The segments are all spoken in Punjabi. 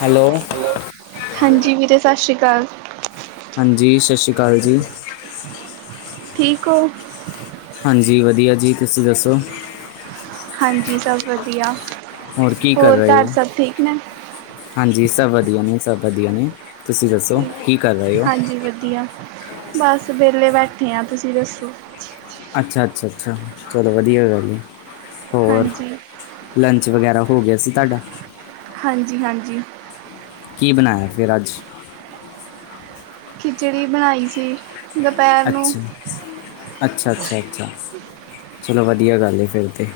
ਹੈਲੋ ਹਾਂਜੀ ਵੀਰੇ ਸਤਿ ਸ੍ਰੀ ਅਕਾਲ। ਹਾਂਜੀ ਸਤਿ ਸ਼੍ਰੀ ਅਕਾਲ ਜੀ। ਠੀਕੋ ਹੋ? ਹਾਂਜੀ ਵਧੀਆ ਜੀ। ਤੁਸੀਂ ਦੱਸੋ? ਹਾਂਜੀ ਸਭ ਵਧੀਆ। ਕੀ ਕਰ ਹੋਰ ਰਹੇ ਘਰ ਹੋ ਸਭ ਠੀਕ ਨੇ? ਹਾਂਜੀ ਸਭ ਵਧੀਆ ਨੇ ਸਭ ਵਧੀਆ ਨੇ। ਤੁਸੀਂ ਦੱਸੋ? ਕੀ ਕਰ ਰਹੇ ਹੋ ਹਾਂਜੀ ਵਧੀਆ ਬਸ ਵਿਹਲੇ ਬੈਠੇ ਹਾਂ। ਤੁਸੀਂ ਦੱਸੋ? ਅੱਛਾ ਅੱਛਾ ਅੱਛਾ ਚੱਲੋ ਵਧੀਆ ਗੱਲ ਹੈ ਹੋਰ। ਹਾਂਜੀ ਲੰਚ ਵਗੈਰਾ ਹੋ ਗਿਆ ਸੀ ਤੁਹਾਡਾ। ਹਾਂਜੀ ਹਾਂਜੀ। ਕੀ ਬਣਾਇਆ ਫਿਰ ਅੱਜ? ਖਿਚੜੀ ਬਣਾਈ ਸੀ। ਦੁਪਹਿਰ ਨੂੰ ਅੱਛਾ ਅੱਛਾ ਅੱਛਾ ਅੱਛਾ ਚਲੋ ਵਧੀਆ ਗੱਲ ਏ ਫਿਰ ਤੇ।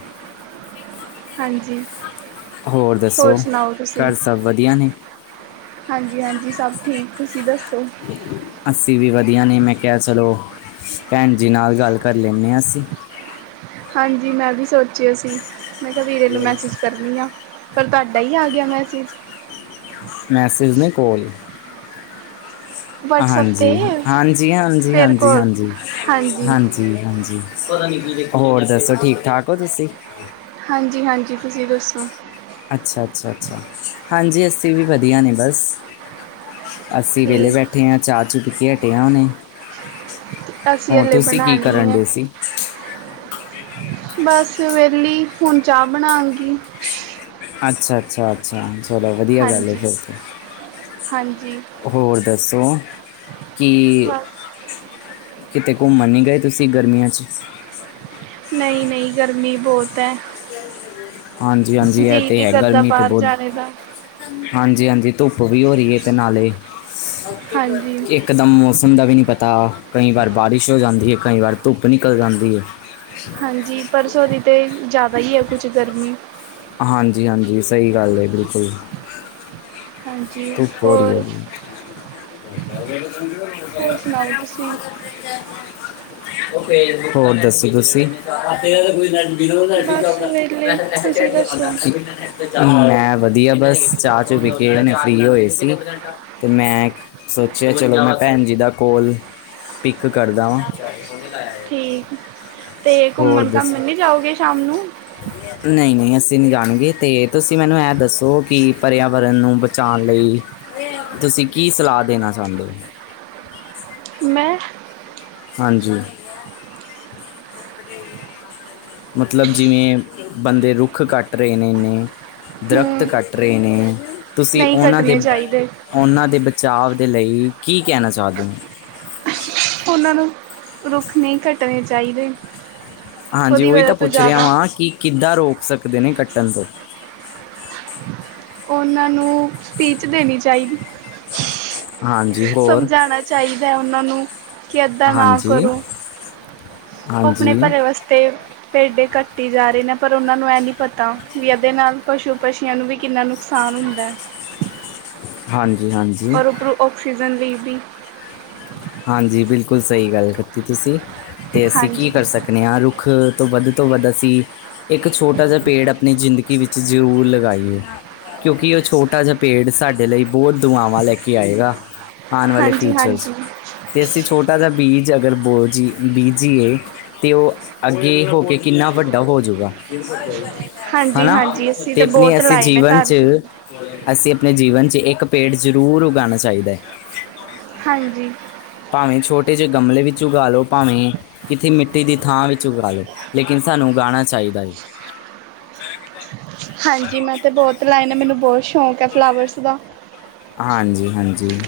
ਹਾਂਜੀ। ਹੋਰ ਦੱਸੋ ਸੁਣਾਓ ਤੁਸੀਂ ਘਰ ਸਭ ਵਧੀਆ ਨੇ? ਹਾਂਜੀ ਹਾਂਜੀ ਸਭ ਠੀਕ ਤੁਸੀਂ ਦੱਸੋ? ਅੱਸੀ ਵੀ ਵਧੀਆ ਨੇ ਮੈਂ ਕਿਹਾ ਚਲੋ ਭੈਣ ਜੀ ਨਾਲ ਗੱਲ ਕਰ ਲੈਂਦੇ ਹਾਂ ਅਸੀਂ। ਹਾਂਜੀ ਮੈਂ ਵੀ ਸੋਚਿਆ ਸੀ ਮੈਂ ਕਿਹਾ ਵੀਰੇ ਨੂੰ ਮੈਸੇਜ ਕਰਨੀ ਆ ਪਰ ਤੁਹਾਡਾ ਹੀ ਆ ਗਿਆ ਮੈਸੇਜ। ਮੈਸੇਜ ਨੀ ਕੋਲ। ਵਟਸਐਪ 'ਤੇ ਹਾਂਜੀ ਹਾਂਜੀ ਹਾਂਜੀ ਫਿਰ ਹਾਂਜੀ ਕੋਲ ਹਾਂਜੀ ਹਾਂਜੀ। ਹਾਂਜੀ ਹੋਰ ਦੱਸੋ ਠੀਕ ਠਾਕ ਹੋ ਤੁਸੀਂ? ਹਾਂਜੀ-ਹਾਂਜੀ ਤੁਸੀਂ ਦੱਸੋ? ਅੱਛਾ-ਅੱਛਾ, ਅੱਛਾ ਹਾਂਜੀ ਅੱਸੀਂ ਵੀ ਵਧੀਆ ਨੇ ਬਸ। ਅੱਸੀ ਵੇਲੇ ਠੀਕ ਬੈਠੇ ਆ, ਚਾਹ ਚੂ ਪੀ ਕੇ ਹਟੇ ਆ ਹੁਣੇੇ। ਅਸੀਂ ਹੋਰ ਹਲੇ ਤੁਸੀਂ ਕੀ ਬਣਾਣੀ ਕਰਨ ਹੈ ਡਏ ਸੀ? ਬਸ ਵਿਹਲੀ ਹੁਣ ਚਾਹ ਬਣਾਗੀ। ਅੱਛਾ-ਅੱਛਾ, ਅੱਛਾ ਚਲੋ ਵਧੀਆ ਗੱਲ ਹਾਂਜੀ ਫਿਰ ਤੇ। ਹਾਂਜੀ ਹੋਰ ਦੱਸੋ ਕੀ ਬਸ ਕਿਤੇ ਘੁੰਮਣ ਨੀ ਗਏ ਤੁਸੀ ਗਰਮੀਆ ਚ? ਨਹੀਂ-ਨਹੀਂ ਗਰਮੀ ਬਹੁਤ ਐ। ਹਾਂਜੀ-ਹਾਂਜੀ ਇਹ ਤੇ ਹੈ ਗਰਮੀ ਤੇ ਬਾਹਰ ਬੌਤ ਜਾਣੇ ਦਾ ਹਾਂਜੀ-ਹਾਂਜੀ ਧੁੱਪ ਵੀ ਹੋ ਰਹੀ ਏ ਤੇ ਨਾਲੇ ਹਾਂਜੀ ਇੱਕ ਇਕਦਮ ਮੌਸਮ ਦਾ ਵੀ ਨਹੀਂ ਪਤਾ ਕਈ ਵਾਰ ਬਾਰਿਸ਼ ਹੋ ਜਾਂਦੀ ਐ ਕਈ ਵਾਰ ਧੁੱਪ ਨਿਕਲ ਜਾਂਦੀ ਏ। ਹਾਂਜੀ ਪਰਸੋਂ ਦੀ ਤੇ ਜਾਦਾ ਹੀ ਏ ਕੁਛ ਗਰਮੀ। ਹਾਂਜੀ-ਹਾਂਜੀ ਸਹੀ ਗੱਲ ਏ ਬਿਲਕੁਲ। ਹਾਂਜੀ ਧੁੱਪ ਬੜੀ ਹੋਰ ਹੁੰ ਹੋਰ ਸੁਣਾਓ ਤੁਸੀਂ ਹੋਰ ਦੱਸੋ ਤੁਸੀ। ਬਸ ਵੇਹਲੇ ਤੁਸੀਂ ਦੱਸੋ [unintelligible] ਮੈਂ ਵਧੀਆ ਬਸ ਚਾਹ ਚੂ ਪੀ ਕੇ ਹੁਣੇ ਫ੍ਰੀ ਹੋਏ ਸੀ ਤੇ ਮੈਂ ਸੋਚਿਆ ਚਲੋ ਮੈਂ ਭੈਣ ਜੀ ਦਾ ਕੋਲ ਪਿਕ ਕਰਦਾ ਵਾਂ। ਠੀਕ ਤੇ ਹੋਰ ਘੁੰਮਣ ਘਾਮਣ ਨੀ ਜਾਓਗੇ ਸ਼ਾਮ ਨੂੰ। ਨਹੀ'ਨਹੀ ਅਸੀ ਨੀ ਜਾਣਗੇ ਤੇ ਤੁਸੀ ਮੈਨੂੰ ਇਹ ਦੱਸੋ ਕਿ ਪਰਿਆਵਰਨ ਨੂੰ ਬਚਾਉਣ ਲਈ ਤੁਸੀਂ ਕੀ ਸਲਾਹ ਦੇਣਾ ਚਾਹੁੰਦੇ ਹੋ। ਮੈਂ ਹਾਂਜੀ। ਮਤਲਬ ਜਿਵੇਂ ਬੰਦੇ ਰੁੱਖ ਕੱਟ ਰਹੇ ਨੇ ਏਨੇ ਦਰਖਤ ਹੂੰ ਕੱਟ ਰਹੇ ਨੇ, ਤੁਸੀ ਨਹੀਂ ਉਹਨਾ ਦੇ ਕੱਟਣੇ ਚਾਹੀਦੇ ਉਹਨਾਂ ਦੇ ਬਚਾਅ ਦੇ ਲਈ ਕੀ ਕਹਿਣਾ ਚਾਹੁੰਦੇ ਹੋ? ਉਹਨਾਂ ਨੂੰ ਰੁੱਖ ਨਹੀਂ ਕੱਟਣੇ ਚਾਹੀਦੇ। ਹਾਂਜੀ ਉਹਦੀ ਉਹੀ ਵਜ੍ਹਾ ਤਾਂ ਤੋਂ ਪੁੱਛ ਰਿਹਾ ਜ਼ਿਆਦਾ ਵਾਂ ਕਿ ਕਿੱਦਾਂ ਰੋਕ ਸਕਦੇ ਨੇ ਕੱਟਣ ਤੋਂ? ਉਹਨਾਂ ਨੂੰ ਸਪੀਚ ਦੇਣੀ ਚਾਹੀਦੀ। ਹਾਂਜੀ ਹੋਰ ਸਮਝਾਣਾ ਚਾਹੀਦਾ ਏ ਉਹਨਾਂ ਨੂੰ। ਕਿ ਇੱਦਾਂ ਨਾ ਹਾਂਜੀ ਕਰੋ ਆਪਣੇ ਹਾਂਜੀ ਭਲੇ ਵਾਸਤੇ ਭੇਡੇ ਕੱਟੀ ਜਾ ਰਹੇ ਨੇ, ਪਰ ਉਹਨਾਂ ਨੂੰ ਇਹ ਨੀ ਪਤਾ ਵੀ ਇਹਦੇ ਨਾਲ ਪਸ਼ੂ ਪਛੀਆਂ ਨੂੰ ਵੀ ਕਿੰਨਾ ਨੁ ਨੁਕਸਾਨ ਹੁੰਦਾ। ਹਾਂਜੀ-ਹਾਂਜੀ ਔਰ ਉੱਪਰੋ ਆਕਸੀਜਨ ਬੀ ਪੀ ਹਾਂਜੀ, ਬਿਲਕੁਲ ਸਹੀ ਗੱਲ ਕੀਤੀ ਤੁਸੀ ਤੇ ਅਸੀ ਕੀ ਹਾਂਜੀ ਕਰ ਸਕਦੇ ਨੇ ਆ ਰੁੱਖ ਤੋਂ ਵੱਧ ਤੋਂ ਵੱਧ ਅਸੀ ਇੱਕ ਛੋਟਾ ਜਿਹਾ, ਪੇੜ ਆਪਣੀ ਜ਼ਿੰਦਗੀ ਵਿੱਚ ਜ਼ਰੂਰ ਲਗਾਈਏ। ਕਿਉਂਕਿ, ਉਹ ਛੋਟਾ ਜਿਹਾ ਪੇਂਟ ਸਾਡੇ ਲਈ ਬਹੁਤ ਦੁਆਵਾਂ ਲੈ ਕੇ ਆਏਗਾ। ਆਉਣ ਵਾਲੇ ਹਾਂਜੀ ਫਿਊਚਰ ਚ ਹਾਂਜੀ ਤੇ ਅਸੀ ਛੋਟਾ ਜਿਹਾ ਬੀਜ ਅਗਰ ਬੋਜੀ ਬੀਜੀਏ। ਤੇ ਉਹ ਅੱਗੇ ਹੋ ਕੇ ਕਿੰਨਾ ਵੱਡਾ ਹੋਜੂਗਾ। ਹਾਂਜੀ ਹਨਾ ਹਾਂਜੀ ਅਸੀਂ ਤੇ ਤਾਂ ਆਪਣੀ ਬਹੁਤ ਅਸੀ ਲਾਏ ਨੇ ਜੀਵਨ ਘਰ ਚ ਵੀ ਅਸੀਂ ਆਪਣੇ ਜੀਵਨ ਚ ਇੱਕ ਪੇੜ ਜ਼ਰੂਰ ਉਗਾਉਣਾ ਚਾਹੀਦਾ ਹੈ। ਹਾਂਜੀ ਭਾਵੇਂ ਛੋਟੇ ਜਿਹੇ ਗਮਲੇ ਵਿੱਚ ਉਗਾ ਲੋ ਭਾਵੇਂ ਕਿਥੀ, ਮਿੱਟੀ ਦੀ ਥਾਂ ਵਿੱਚ ਉਗਾ ਲਓ, ਲੇਕਿਨ ਸਾਨੂੰ ਉਗਾਉਣਾ ਚਾਹੀਦਾ ਹੈ। ਹਾਂਜੀ, ਮੈਂ ਤੇ ਬਹੁਤ ਲਾਏ ਨੇ, ਮੈਨੂੰ ਬਹੁਤ ਸ਼ੌਕ ਹੈ, ਫਲਾਵਰਸ ਦਾ। ਹਾਂਜੀ, ਹਾਂਜੀ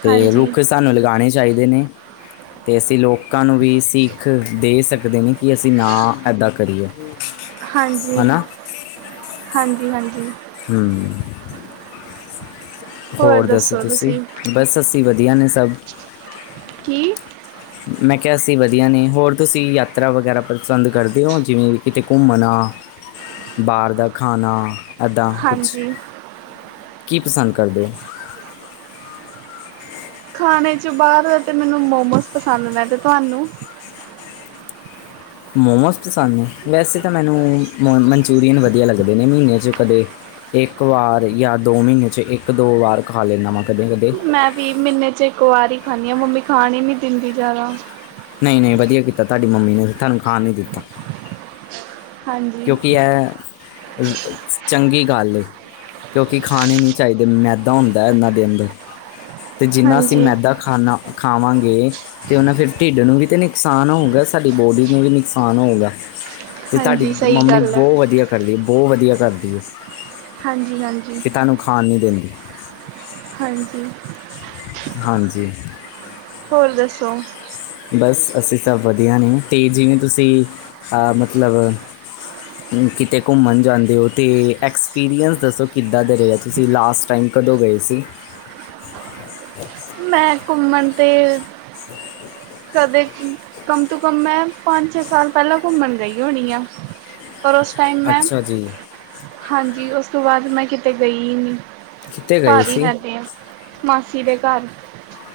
ਅਤੇ ਹਾਂਜੀ ਰੁੱਖ ਸਾਨੂੰ ਲਗਾਉਣੇ ਚਾਹੀਦੇ ਨੇ। ਅਤੇ ਅਸੀਂ ਲੋਕਾਂ ਨੂੰ ਵੀ ਸੀਖ ਦੇ ਸਕਦੇ ਨੇ, ਕਿ ਅਸੀਂ ਨਾ ਇੱਦਾਂ ਕਰੀਏ। ਹਾਂਜੀ, ਹੈ ਨਾ ਹਾਂਜੀ, ਹਾਂਜੀ। ਹੂੰ। ਹੋਰ ਦੱਸੋ ਤੁਸੀਂ, ਬਸ ਅਸੀਂ ਵਧੀਆ ਨੇ ਸਭ। ਕੀ? ਮੈਂ ਕਿਹਾ ਅਸੀਂ ਵਧੀਆ ਨੇ, ਹੋਰ ਤੁਸੀਂ ਯਾਤਰਾ ਵਗੈਰਾ ਪਸੰਦ ਕਰਦੇ ਹੋ, ਜਿਵੇਂ ਕਿਤੇ ਘੁੰਮਣਾ। ਬਾਹਰ ਦਾ ਖਾਣਾ ਇੱਦਾਂ, ਕੁਛ ਹਾਂਜੀ ਕੀ ਪਸੰਦ ਕਰਦੇ ਹੋ? ਖਾਣੇ ਚ ਬਾਹਰ ਤੇ ਮੈਨੂੰ ਮੋਮੋਸ ਪਸੰਦ ਨੇ, ਤੇ ਤੁਹਾਨੂੰ? ਮੋਮੋਸ ਪਸੰਦ ਨੇ, ਵੈਸੇ ਤਾਂ ਮੈਨੂੰ ਮੋ ਮਨਚੂਰੀਅਨ ਵਧੀਆ ਲੱਗਦੇ ਨੇ ਮਹੀਨੇ 'ਚ ਕਦੇ ਇੱਕ ਵਾਰ ਯਾ ਦੋ ਮਹੀਨੇ 'ਚ ਇੱਕ ਦੋ ਵਾਰ ਖਾ ਲੈਂਦਾਵਾਂ ਕਦੇ ਕਦੇ। ਮੈਂ ਵੀ ਮਹੀਨੇ 'ਚ ਇੱਕ ਵਾਰ ਹੀ ਖਾਂਨੀ ਹਾਂ, ਮੰਮੀ ਖਾਣ ਹੀ ਨੀ ਦਿੰਦੀ ਜ਼ਿਆਦਾ। ਨਹੀਂ, ਨਹੀਂ ਵਧੀਆ ਕੀਤਾ ਤੁਹਾਡੀ ਮੰਮੀ ਨੇ, ਤੁਹਾਨੂੰ ਖਾਣ ਨਹੀਂ ਦਿੱਤਾ। ਹਾਂਜੀ, ਕਿਉਂਕਿ ਇਹ, ਚੰਗੀ ਗੱਲ ਹੈ। ਕਿਉਂਕਿ ਖਾਣੇ ਨੀ ਚਾਹੀਦੇ, ਮੈਦਾ ਹੁੰਦਾ ਏ ਇਨਾਂ ਦੇ ਅੰਦਰ ਤੇ ਜਿੰਨਾ ਅਸੀਂ ਹਾਂਜੀ, ਮੈਦਾ ਖਾਨਾ ਖਾਵਾਂਗੇ ਤੇ ਉਹਨਾਂ ਫਿਰ ਢਿੱਡ ਨੂੰ ਵੀ ਤੇ ਨੁਕਸਾਨ ਹੋਊਗਾ, ਸਾਡੀ ਬੋਡੀ ਨੂੰ ਵੀ ਨੁਕਸਾਨ ਹੋਊਗਾ। ਤੇ ਤੁਹਾਡੀ ਹਾਂਜੀ, ਸਹੀ ਮੰਮੀ ਗੱਲ ਹੈ। ਬਹੁਤ ਵਧੀਆ ਕਰਦੀ, ਬਹੁਤ ਵਧੀਆ ਕਰਦੀ ਹੈ। ਹਾਂਜੀ, ਹਾਂਜੀ। ਤੁਹਾਨੂੰ ਖਾਣ ਨਹੀਂ ਦਿੰਦੀ। ਹਾਂਜੀ। ਹਾਂਜੀ। ਹੋਰ, ਦੱਸੋ। ਬਸ, ਅਸੀਂ ਸਭ ਵਧੀਆ ਨੇ, ਤੇ ਜਿਵੇਂ ਤੁਸੀਂ ਅ ਮਤਲਬ ਕਿਤੇ ਘੁੰਮਣ ਜਾਂਦੇ ਹੋ ਅਤੇ ਐਕਸਪੀਰੀਅੰਸ ਦੱਸੋ ਕਿੱਦਾਂ ਦਾ ਰਿਹਾ ਤੁਸੀਂ ਲਾਸਟ ਟਾਈਮ ਕਦੋਂ ਗਏ ਸੀ? ਮੈਂ ਘੁੰਮਣ ਤੇ ਕਦੇ ਕਮ ਤੋਂ ਕਮ ਮੈਂ, ਪੰਜ ਛੇ ਸਾਲ ਪਹਿਲਾਂ ਘੁੰਮਣ ਗਈ ਹੋਣੀ ਹਾਂ। ਪਰ ਉਸ ਟਾਈਮ ਮੈਂ, ਅੱਛਾ ਜੀ ਹਾਂਜੀ, ਉਸ ਤੋਂ ਬਾਅਦ ਮੈਂ ਕਿਤੇ ਗਈ ਹੀ ਨਹੀਂ। ਕਿਤੇ ਗਏ ਘਰ ਈ ਸੀ ਰੈਂਦੇ ਆ, ਮਾਸੀ ਦੇ ਘਰ।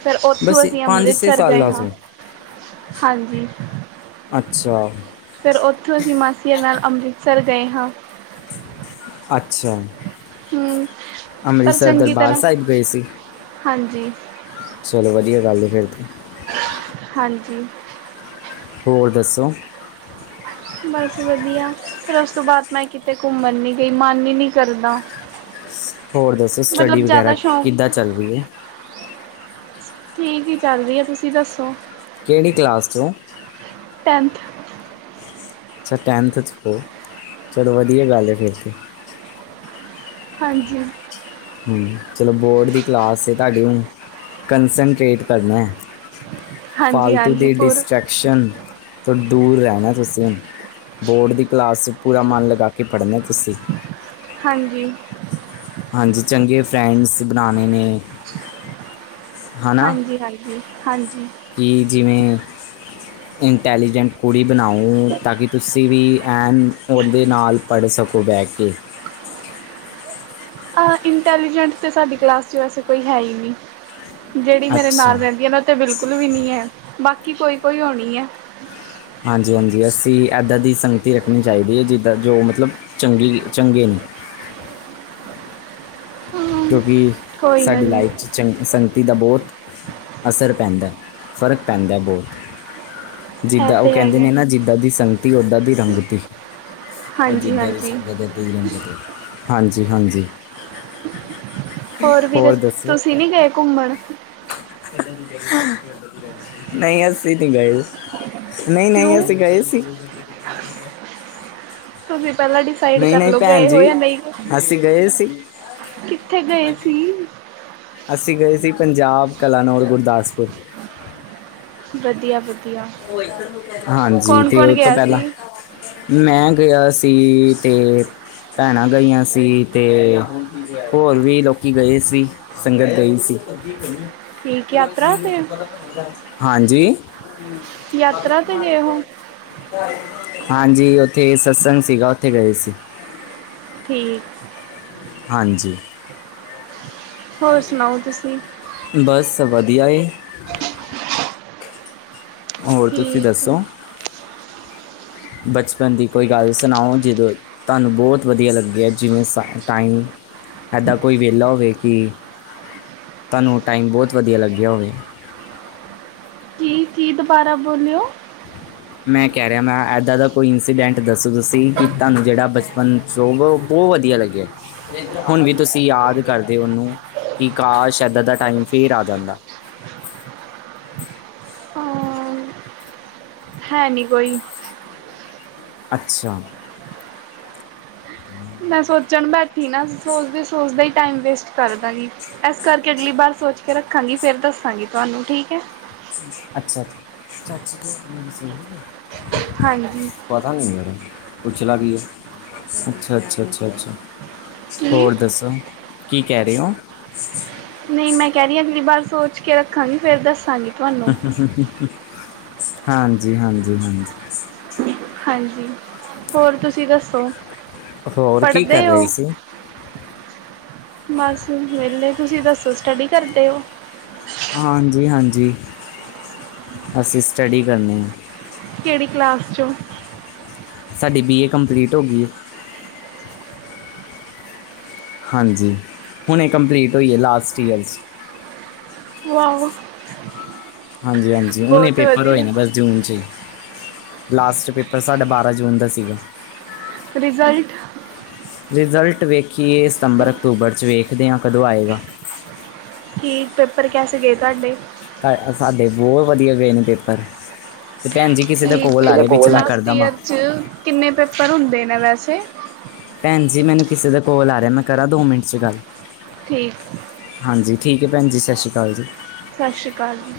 ਫਿਰ, ਉੱਥੋਂ ਬਸ ਅਸੀਂ ਪੰਜ ਛੇ ਅੰਮ੍ਰਿਤਸਰ ਗਏ ਸਾਲਾਂ ਹਾ ਤੋਂ ਹਾਂਜੀ। ਅੱਛਾ। ਫਿਰ, ਉੱਥੋਂ ਅਸੀਂ ਮਾਸੀੀਆਂ ਨਾਲ ਅੰਮ੍ਰਿਤਸਰ ਗਏ ਹਾ। ਅੱਛਾ। ਹਮ ਪਰ ਅੰਮ੍ਰਿਤਸਰ ਚੰਗੀ ਦਰਬਾਰ ਤਰ੍ਹਾਂ ਸਾਹਿਬ ਗਏ ਸੀ? ਹਾਂਜੀ ਚਲੋ, ਵਧੀਆ ਗੱਲ ਏ ਫੇਰ ਤੇ। ਹਾਂਜੀ। ਹੋਰ ਦੱਸੋ? ਬਸ ਵਧੀਆ, ਫਿਰ ਉਸ ਤੋਂ ਬਾਅਦ ਮੈਂ ਕਿਤੇ ਘੁੰਮਣ ਨੀ ਗਈ ਮਨ ਹੀ ਨਹੀਂ ਕਰਦਾ। ਹੋਰ ਦੱਸੋ, ਸਟੱਡੀ ਮਤਲਬ ਵਗੈਰਾ ਜ਼ਿਆਦਾ ਸ਼ੌਂਕ ਕਿੱਦਾਂ ਚੱਲ ਰਹੀ ਹੈ? ਠੀਕ ਹੀ ਚੱਲ ਰਹੀ ਆ, ਤੁਸੀਂ ਦੱਸੋ? ਕਿਹੜੀ ਕਲਾਸ ਚੋਂ? ਟੈਂਥ। ਅੱਛਾ, ਟੈਂਨਥ ਚ ਹੋ, ਚਲੋ ਵਧੀਆ ਗੱਲ ਹੈ ਫਿਰ ਤੇ। ਹਾਂਜੀ। ਹੂੰ, ਚਲੋ ਬੋਰਡ ਦੀ ਕਲਾਸ ਆ ਤੁਹਾਡੀ ਹੁਣ ਕੰਸਟਰੇਟ ਕਰਨਾ ਏ। ਹਾਂਜੀ ਫਾਲਤੂ ਹਾਂਜੀ ਦੀ ਪੂਰ ਡਿਸਟ੍ਰੈਕਸ਼ਨ ਤੋਂ ਦੂਰ ਰਹਿਣਾ ਤੁਸੀਂ ਹੁਣ ਬੋਰਡ ਦੀ ਕਲਾਸ 'ਚ ਪੂਰਾ ਮਨ ਲਗਾ ਕੇ ਪੜ੍ਹਨਾ ਤੁਸੀਂ ਹਾਂਜੀ ਹਾਂਜੀ ਚੰਗੇ ਫਰੈਂਡਸ ਬਣਾਣੇ ਨੇ ਹਾਂਜੀ ਹਾਂਜੀ ਹਾਂਜੀ ਕੀ ਜਿਵੇਂ ਇੰਟੈਲੀਜੈਂਟ ਕੁੜੀ ਬਣਾਓ ਤਾਂ ਕਿ ਤੁਸੀਂ ਵੀ ਐਨ ਉਹਦੇ ਨਾਲ ਪੜ੍ਹ ਸਕੋ ਬੈ ਕੇ ਹਾਂ ਇੰਟੈਲੀਜੈਂਟ ਤਾਂ ਸਾਡੀ ਕਲਾਸ 'ਚ ਵੈਸੇ ਕੋਈ ਹੈ ਹੀ ਨੀ ਜਿਹੜੀ ਮੇਰੇ ਨਾਲ ਅੱਛਾ ਰਹਿੰਦੀ ਹੈ ਨਾ ਤੇ ਬਿਲਕੁਲ ਵੀ ਨਹੀਂ ਹੈ ਬਾਕੀ ਕੋਈ ਕੋਈ ਹੋਣੀ ਐ ਹਾਂਜੀ ਹਾਂਜੀ ਅਸੀਂ ਇੱਦਾਂ ਦੀ ਸੰਗਤੀ ਰੱਖਣੀ ਚਾਹੀਦੀ ਹੈ ਜਿੱਦਾਂ ਜੋ ਮਤਲਬ ਚੰਗੀ ਚੰਗੇ ਨੇ ਹੂੰ, ਕਿਉਂਕਿ ਕੋਈ ਨਾ ਸਾਡੀ ਜੀ ਲਾਈਫ 'ਚ ਚੰਗੀ ਸੰਗਤੀ ਦਾ ਬਹੁਤ ਅਸਰ ਪੈਂਦਾ ਫ਼ਰਕ ਪੈਂਦਾ ਬਹੁਤ ਇਹ ਜਿੱਦਾਂ ਉਹ ਤੇ ਕਹਿੰਦੇ ਹੈਗਾ ਨੇ ਨਾ ਜਿੱਦਾਂ ਦੀ ਸੰਗਤੀ ਉੱਦਾਂ ਦੀ ਰੰਗਤੀ ਉਹ ਹਾਂਜੀ ਜਿੱਦਾਂ ਦੀ ਹਾਂਜੀ ਸੰਗਤ ਉਦਾਂ ਦੀ ਰੰਗਤ ਹਾਂਜੀ ਹਾਂਜੀ ਹੋਰ ਵੀਰੇ ਤੁਸੀਂ ਨਹੀਂ ਗਏ ਘੁੰਮਣ ਹ [unintelligible] ਨਹੀਂ ਅਸੀਂ ਨਹੀਂ ਗਏ ਨਹੀਂ ਨਹੀਂ ਕਿਉਂ ਅਸੀਂ ਗਏ ਸੀ [inaudible] ਤੁਸੀਂ ਪਹਿਲਾਂ ਡਿਸਾਈਡ ਨਹੀਂ ਨਹੀਂ ਕਰਲ਼ੋ ਭੈਣ ਗਏ ਹੋ ਜੀ ਯਾਂ ਨਹੀਂ ਅਸੀਂ ਗਏ ਸੀ ਕਿੱਥੇ ਗਏ ਸੀ? ਅਸੀਂ ਗਏ ਸੀ ਪੰਜਾਬ ਕਲਾਨੌਰ ਗੁਰਦਾਸਪੁਰ ਵਧੀਆ ਵਧੀਆ ਹਾਂਜੀ ਕੌਣ ਤੇ ਕੌਣ ਉਹ ਤੋਂ ਗਿਆ ਪਹਿਲਾਂ ਸੀ ਮੈਂ ਗਿਆ ਸੀ ਤੇ ਭੈਣਾਂ ਗਈਆਂ ਸੀ ਤੇ ਹੋਰ ਵੀ ਲੋਕੀ ਗਏ ਸੀ ਸੰਗਤ ਗਈ ਸੀ ਠੀਕ ਯਾਤਰਾ ਤੇ ਹਾਂਜੀ ਯਾਤਰਾ ਤੇ ਗਏ ਹੋ ਹਾਂਜੀ ਉੱਥੇ ਸਤਸੰਗ ਸੀਗਾ ਉੱਥੇ ਗਏ ਸੀ ਠੀਕ ਹਾਂਜੀ ਹੋਰ ਸੁਣਾਓ ਤੁਸੀਂ ਬਸ ਵਧੀਆ ਏ ਹੋਰ ਤੁਸੀਂ ਠੀਕ ਦੱਸੋ ਬਚਪਨ ਦੀ ਕੋਈ ਗੱਲ ਸੁਣਾਓ ਜ ਤੁਹਾਨੂੰ ਬਹੁਤ ਵਧੀਆ ਲੱਗਿਆ ਹੈ ਜਿਵੇਂ ਸਾਨੂੰ ਟਾਈਮ ਇੱਦਾਂ ਕੋਈ ਵੇਲਾ ਹੋਵੇ ਕਿ ਤੁਹਾਨੂੰ ਟਾਈਮ ਬਹੁਤ ਵਧੀਆ ਲੱਗਿਆ ਹੋਵੇ ਕੀ ਕ ਕੀ ਦੁਬਾਰਾ ਬੋਲਿਓ ਮੈਂ ਕਹਿ ਰਿਹਾ ਮੈਂ ਇੱਦਾਂ ਦਾ ਕੋਈ ਇੰਸੀਡੈਂਟ ਦੱਸੋ ਤੁਸੀਂ ਕਿ ਤੁਹਾਨੂੰ ਜਿਹੜਾ ਬਚਪਨ ਸੁਗ ਭੋ [unintelligible] ਵਧੀਆ ਲੱਗਿਆ ਹੁਣ ਵੀ ਤੁਸੀਂ ਯਾਦ ਕਰਦੇ ਹੋ ਉਹਨੂੰ ਕਿ ਕਾਹ ਸ਼ਦਤ ਦਾ ਟਾਈਮ ਫੇਰ ਆ ਜਾਂਦਾ ਹਾਂ, ਹੈ ਨੀ ਕੋੋਈ। ਅੱਛਾ ਮੈਂ ਸੋਚਣ ਬੈਠੀ ਨਾ ਸੋਚਦੇ ਸੋਚਦੇ ਹੀ ਟਾਈਮ ਵੇਸਟ ਕਰਦਾਂਗੀ ਇਸ ਕਰਕੇ ਅਗਲੀ ਵਾਰ ਸੋਚ ਕੇ ਰੱਖਾਂਗੀ ਫੇਰ ਦੱਸਾਂਗੀ ਤੁਹਾਨੂੰ ਠੀਕ ਐ ਅੱਛਾ ਅੱਛਾ [unintelligible] ਹਾਂਜੀ ਪਤਾ ਨਹੀਂ ਮੈਨੂੰ ਕੁਚਲਾ ਵੀ ਹੈ ਅੱਛਾ ਅੱਛਾ ਅੱਛਾ ਅੱਛਾ ਕੀ ਹੋਰ ਦੱਸੋ ਕੀ ਕਹਿ ਰਹੇ ਓ ਨਹੀਂ ਮੈਂ ਕਹਿ ਰਹੀ ਹਾਂ ਅਗਲੀ ਵਾਰ ਸੋਚ ਕੇ ਰੱਖਾਂਗੀ ਫਿਰ ਦੱਸਾਂਗੀ। ਤੁਹਾਨੂੰ। ਹਾਂਜੀ-ਹਾਂਜੀ-ਹਾਂਜੀ। ਹਾਂਜੀ, ਹੋਰ ਤੁਸੀਂ ਦੱਸੋ ਹੋਰ ਕੀ ਕਰ ਪੜ੍ਹਦੇ ਹੋ। ਰਹੇ ਸੀ ਬਸ ਵਿਹਲੇ ਤੁਸੀਂ ਦੱਸੋ ਸਟੱਡੀ ਕਰਦੇ ਹੋ? ਹਾਂਜੀ-ਹਾਂਜੀ, ਅਸੀਂ ਸਟੱਡੀ ਕਰਨੇ ਹਾਂ। ਕਿਹੜੀ ਕਲਾਸ ਚੋਂ? ਸਾਡੀ ਬੀ ਏ ਕੰਪਲੀਟ ਹੋ ਗਈ ਹੈ। ਹਾਂਜੀ, ਹੁਣੇ ਇਹ ਕੰਪਲੀਟ ਹੋਈਏ ਲਾਸਟ ਈਅਰ 'ਚ। ਵਾਹ ਵ। ਹਾਂਜੀ-ਹਾਂਜੀ, ਹੁਣੇ ਪੇਪਰ ਹੋਏ ਵਧੀਆ ਨੇ ਬਸ। ਜੂਨ ਚ ਹੀ ਲਾਸਟ ਪੇਪਰ ਸਾਡਾ ਬਾਰ੍ਹਾਂ ਜੂਨ ਦਾ ਸੀਗਾ। ਰਿਜ਼ਲਟ ਰਿਜ਼ਲਟ ਵੇਖੀਏ ਸਤੰਬਰ, ਅਕਤੂਬਰ 'ਚ ਵੇਖਦੇ ਹਾਂ ਕਦੋਂ ਆਏਗਾ? ਕੀ ਪੇਪਰ ਕੈਸੇ ਗਏ ਤੁਹਾਡੇ? ਤਾਂ ਸਾਡੇ ਬਹੁਤ ਵਧੀਆ ਗਏ ਨੇ ਪੇਪਰ। ਤੇ ਭੈਣ ਜੀ ਕਿਸੇ ਦਾ ਠੀਕ ਕੋਲ ਹੈ ਆ ਰਿਹਾ ਵਿੱਚ ਮੈਂ ਲਾਸਟ ਕਰਦਾ ਵਾਂ। ਈਅਰ ਚ ਕਿੰਨੇ ਪੇਪਰ ਹੁੰਦੇ ਨੇ ਵੈਸੇ। ਭੈਣ ਜੀ ਮੈਨੂੰ ਕਿਸੇ ਦੇ ਕੋਲ ਆ ਰਿਹਾ ਮੈਂ ਕਰਾਂ ਦੋ ਮਿੰਟ ਚ ਗੱਲ। ਠੀਕ। ਹਾਂਜੀ, ਠੀਕ ਹੈ ਭੈਣ ਜੀ ਸਤਿ ਸ਼੍ਰੀ ਅਕਾਲ ਜੀ। ਸਤਿ ਸ੍ਰੀ ਅਕਾਲ ਜੀ।